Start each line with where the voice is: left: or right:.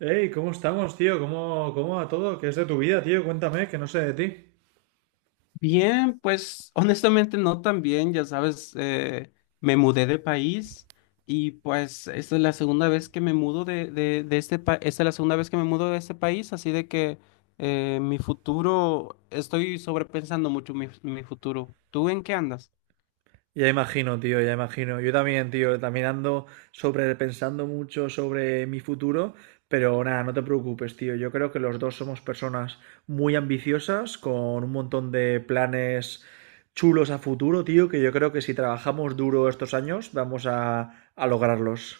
right: Hey, ¿cómo estamos, tío? ¿Cómo va todo? ¿Qué es de tu vida, tío? Cuéntame, que no sé de ti.
left: Bien, pues honestamente no tan bien, ya sabes, me mudé de país y pues esta es la segunda vez que me mudo de este país, esta es la segunda vez que me mudo de este país, así de que mi futuro, estoy sobrepensando mucho mi futuro. ¿Tú en qué andas?
right: Ya imagino, tío, ya imagino. Yo también, tío, también ando sobre pensando mucho sobre mi futuro, pero nada, no te preocupes, tío. Yo creo que los dos somos personas muy ambiciosas, con un montón de planes chulos a futuro, tío, que yo creo que si trabajamos duro estos años, vamos a lograrlos.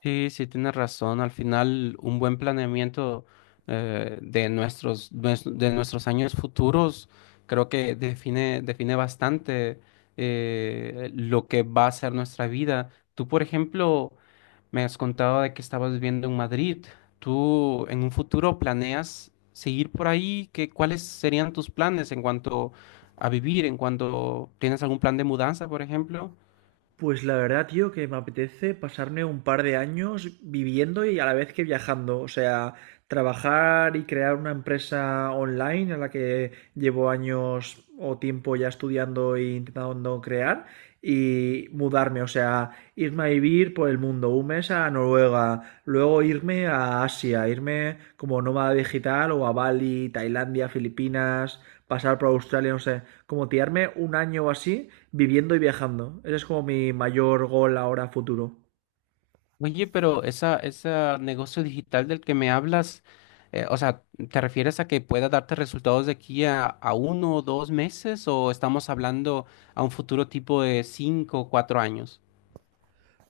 left: Sí, sí, tienes razón. Al final, un buen planeamiento de de nuestros años futuros creo que define bastante lo que va a ser nuestra vida. Tú, por ejemplo, me has contado de que estabas viviendo en Madrid. ¿Tú en un futuro planeas seguir por ahí? ¿Cuáles serían tus planes en cuanto a vivir? ¿En cuanto tienes algún plan de mudanza, por ejemplo?
right: Pues la verdad, tío, que me apetece pasarme un par de años viviendo y a la vez que viajando. O sea, trabajar y crear una empresa online a la que llevo años o tiempo ya estudiando e intentando crear y mudarme, o sea, irme a vivir por el mundo, un mes a Noruega, luego irme a Asia, irme como nómada digital o a Bali, Tailandia, Filipinas, pasar por Australia, no sé, como tirarme un año o así viviendo y viajando. Ese es como mi mayor gol ahora futuro.
left: Oye, ese negocio digital del que me hablas, o sea, ¿te refieres a que pueda darte resultados de aquí a uno o dos meses o estamos hablando a un futuro tipo de cinco o cuatro años?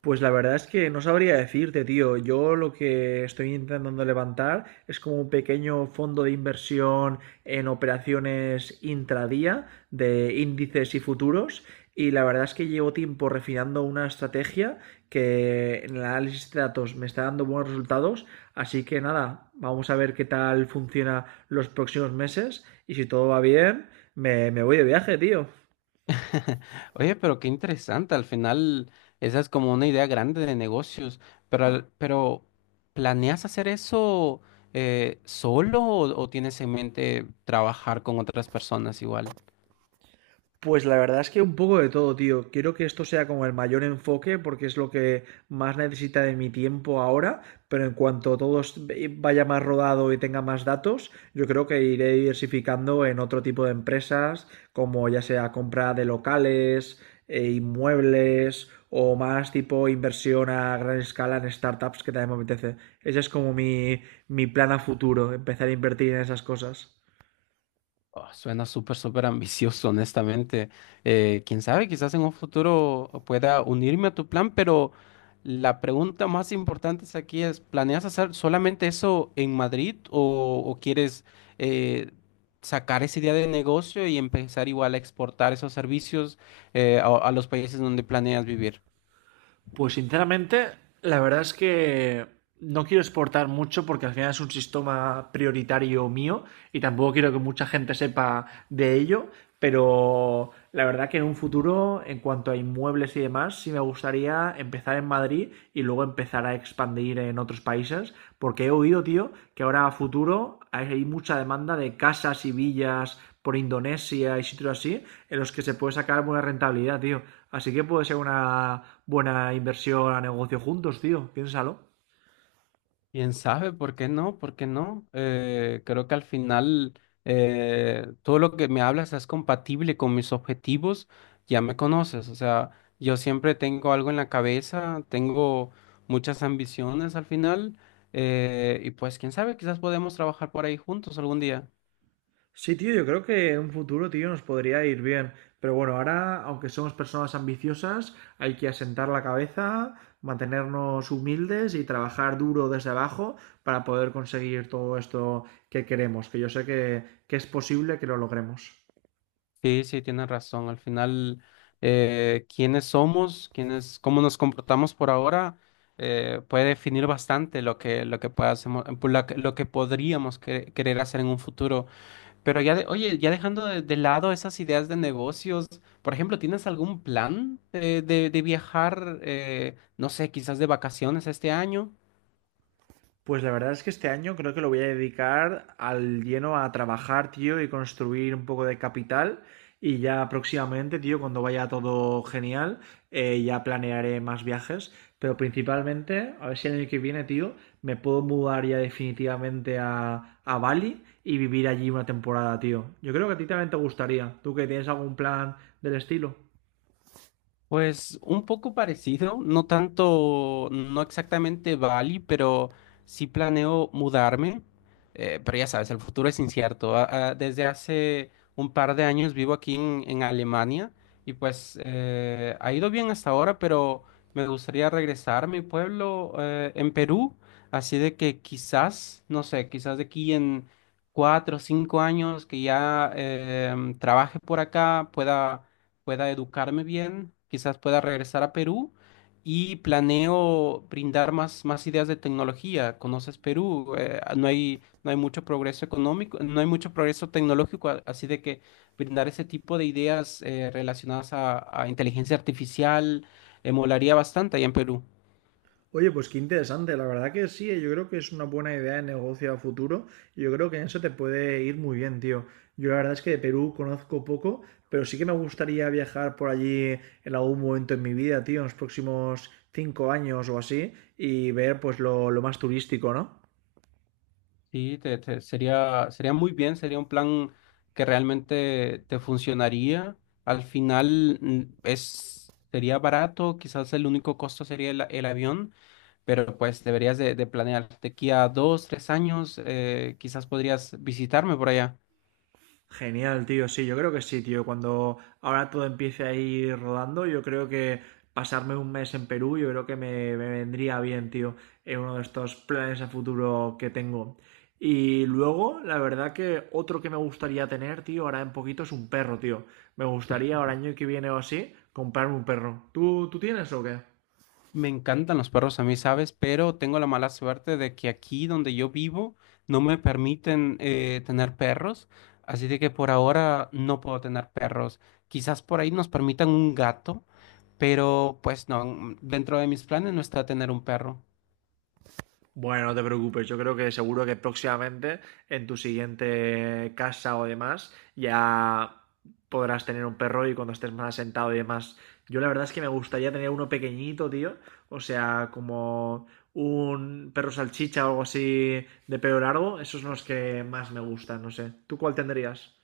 right: Pues la verdad es que no sabría decirte, tío. Yo lo que estoy intentando levantar es como un pequeño fondo de inversión en operaciones intradía de índices y futuros. Y la verdad es que llevo tiempo refinando una estrategia que en el análisis de datos me está dando buenos resultados. Así que nada, vamos a ver qué tal funciona los próximos meses. Y si todo va bien, me voy de viaje, tío.
left: Oye, pero qué interesante, al final esa es como una idea grande de negocios, pero, pero ¿planeas hacer eso solo o tienes en mente trabajar con otras personas igual?
right: Pues la verdad es que un poco de todo, tío. Quiero que esto sea como el mayor enfoque porque es lo que más necesita de mi tiempo ahora, pero en cuanto vaya más rodado y tenga más datos, yo creo que iré diversificando en otro tipo de empresas, como ya sea compra de locales, inmuebles o más tipo inversión a gran escala en startups que también me apetece. Ese es como mi plan a futuro, empezar a invertir en esas cosas.
left: Oh, suena súper, súper ambicioso, honestamente. Quién sabe, quizás en un futuro pueda unirme a tu plan, pero la pregunta más importante es aquí es, ¿planeas hacer solamente eso en Madrid o quieres eh, sacar esa idea de negocio y empezar igual a exportar esos servicios a los países donde planeas vivir?
right: Pues sinceramente, la verdad es que no quiero exportar mucho porque al final es un sistema prioritario mío y tampoco quiero que mucha gente sepa de ello, pero la verdad que en un futuro, en cuanto a inmuebles y demás, sí me gustaría empezar en Madrid y luego empezar a expandir en otros países, porque he oído, tío, que ahora a futuro hay mucha demanda de casas y villas por Indonesia y sitios así, en los que se puede sacar buena rentabilidad, tío. Así que puede ser una buena inversión a negocio juntos, tío. Piénsalo.
left: Quién sabe, ¿por qué no? ¿Por qué no? Creo que al final todo lo que me hablas es compatible con mis objetivos, ya me conoces, o sea, yo siempre tengo algo en la cabeza, tengo muchas ambiciones al final, y pues quién sabe, quizás podemos trabajar por ahí juntos algún día.
right: Sí, tío, yo creo que en un futuro, tío, nos podría ir bien. Pero bueno, ahora, aunque somos personas ambiciosas, hay que asentar la cabeza, mantenernos humildes y trabajar duro desde abajo para poder conseguir todo esto que queremos, que yo sé que es posible que lo logremos.
left: Sí, sí, tienes razón. Al final, quiénes somos, quiénes, cómo nos comportamos por ahora, puede definir bastante lo que pueda hacemo- pu- la que- lo que podríamos querer hacer en un futuro. Pero ya, oye, ya dejando de lado esas ideas de negocios, por ejemplo, ¿tienes algún plan de viajar, no sé, quizás de vacaciones este año?
right: Pues la verdad es que este año creo que lo voy a dedicar al lleno a trabajar, tío, y construir un poco de capital. Y ya próximamente, tío, cuando vaya todo genial, ya planearé más viajes. Pero principalmente, a ver si el año que viene, tío, me puedo mudar ya definitivamente a Bali y vivir allí una temporada, tío. Yo creo que a ti también te gustaría. ¿Tú que tienes algún plan del estilo?
left: Pues un poco parecido, no tanto, no exactamente Bali, pero sí planeo mudarme, pero ya sabes, el futuro es incierto. Desde hace un par de años vivo aquí en Alemania y pues ha ido bien hasta ahora, pero me gustaría regresar a mi pueblo en Perú, así de que quizás, no sé, quizás de aquí en cuatro o cinco años que ya trabaje por acá, pueda educarme bien, quizás pueda regresar a Perú y planeo brindar más ideas de tecnología. ¿Conoces Perú? No hay mucho progreso económico, no hay mucho progreso tecnológico, así de que brindar ese tipo de ideas relacionadas a inteligencia artificial molaría bastante allá en Perú.
right: Oye, pues qué interesante, la verdad que sí, yo creo que es una buena idea de negocio a futuro y yo creo que en eso te puede ir muy bien, tío. Yo la verdad es que de Perú conozco poco, pero sí que me gustaría viajar por allí en algún momento en mi vida, tío, en los próximos cinco años o así y ver pues lo más turístico, ¿no?
left: Sí, sería muy bien, sería un plan que realmente te funcionaría. Al final sería barato, quizás el único costo sería el avión, pero pues deberías de planear de aquí a dos, tres años, quizás podrías visitarme por allá.
right: Genial, tío. Sí, yo creo que sí, tío. Cuando ahora todo empiece a ir rodando, yo creo que pasarme un mes en Perú, yo creo que me vendría bien, tío, en uno de estos planes a futuro que tengo. Y luego, la verdad que otro que me gustaría tener, tío, ahora en poquito es un perro, tío. Me gustaría ahora año que viene o así comprarme un perro. ¿Tú tienes o qué?
left: Me encantan los perros a mí, ¿sabes? Pero tengo la mala suerte de que aquí donde yo vivo no me permiten tener perros, así de que por ahora no puedo tener perros. Quizás por ahí nos permitan un gato, pero pues no, dentro de mis planes no está tener un perro.
right: Bueno, no te preocupes, yo creo que seguro que próximamente en tu siguiente casa o demás ya podrás tener un perro y cuando estés más asentado y demás. Yo la verdad es que me gustaría tener uno pequeñito, tío. O sea, como un perro salchicha o algo así de pelo largo. Esos son los que más me gustan, no sé. ¿Tú cuál tendrías?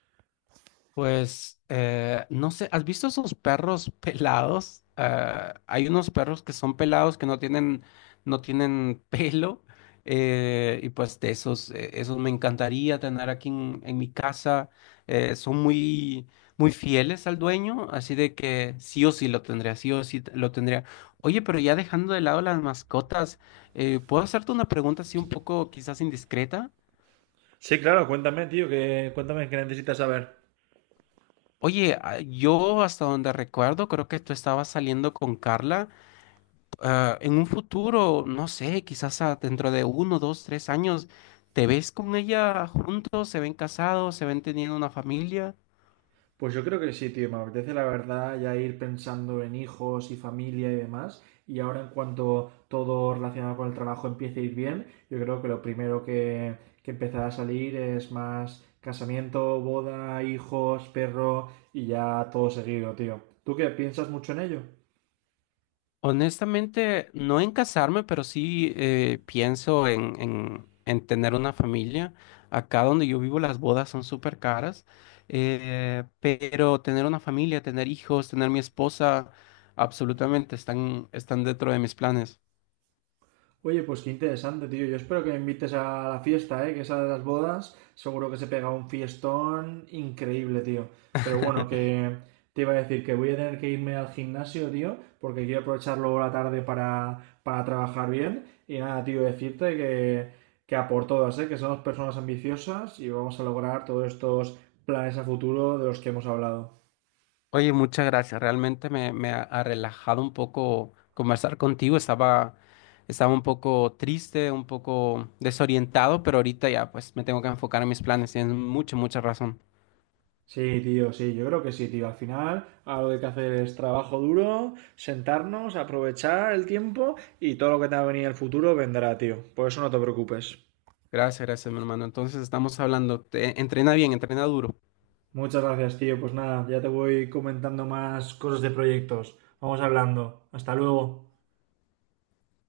left: Pues no sé, ¿has visto esos perros pelados? Ah, hay unos perros que son pelados que no tienen pelo. Y pues de esos, esos me encantaría tener aquí en mi casa. Son muy, muy fieles al dueño, así de que sí o sí lo tendría, sí o sí lo tendría. Oye, pero ya dejando de lado las mascotas, ¿puedo hacerte una pregunta así un poco quizás indiscreta?
right: Sí, claro, cuéntame, tío, que cuéntame qué necesitas saber.
left: Oye, ah, yo hasta donde recuerdo, creo que tú estabas saliendo con Carla. Ah, en un futuro, no sé, quizás ah, dentro de uno, dos, tres años, ¿te ves con ella juntos? ¿Se ven casados? ¿Se ven teniendo una familia?
right: Pues yo creo que sí, tío. Me apetece la verdad ya ir pensando en hijos y familia y demás. Y ahora en cuanto todo relacionado con el trabajo empiece a ir bien, yo creo que lo primero que empezará a salir es más casamiento, boda, hijos, perro y ya todo seguido, tío. ¿Tú qué piensas mucho en ello?
left: Honestamente, no en casarme, pero sí pienso en tener una familia. Acá donde yo vivo las bodas son súper caras, pero tener una familia, tener hijos, tener mi esposa, absolutamente están, están dentro de mis planes.
right: Oye, pues qué interesante, tío. Yo espero que me invites a la fiesta, ¿eh? Que esa de las bodas, seguro que se pega un fiestón increíble, tío. Pero bueno, que te iba a decir que voy a tener que irme al gimnasio, tío, porque quiero aprovechar luego la tarde para trabajar bien. Y nada, tío, decirte que a por todas, ¿eh? Que somos personas ambiciosas y vamos a lograr todos estos planes a futuro de los que hemos hablado.
left: Oye, muchas gracias. Realmente ha relajado un poco conversar contigo. Estaba un poco triste, un poco desorientado, pero ahorita ya pues me tengo que enfocar en mis planes. Tienes mucha, mucha razón.
right: Sí, tío, sí, yo creo que sí, tío. Al final, algo que hay que hacer es trabajo duro, sentarnos, aprovechar el tiempo y todo lo que te va a venir en el futuro vendrá, tío. Por eso no te preocupes.
left: Gracias, gracias, mi hermano. Entonces estamos hablando. Entrena bien, entrena duro.
right: Muchas gracias, tío. Pues nada, ya te voy comentando más cosas de proyectos. Vamos hablando. Hasta luego.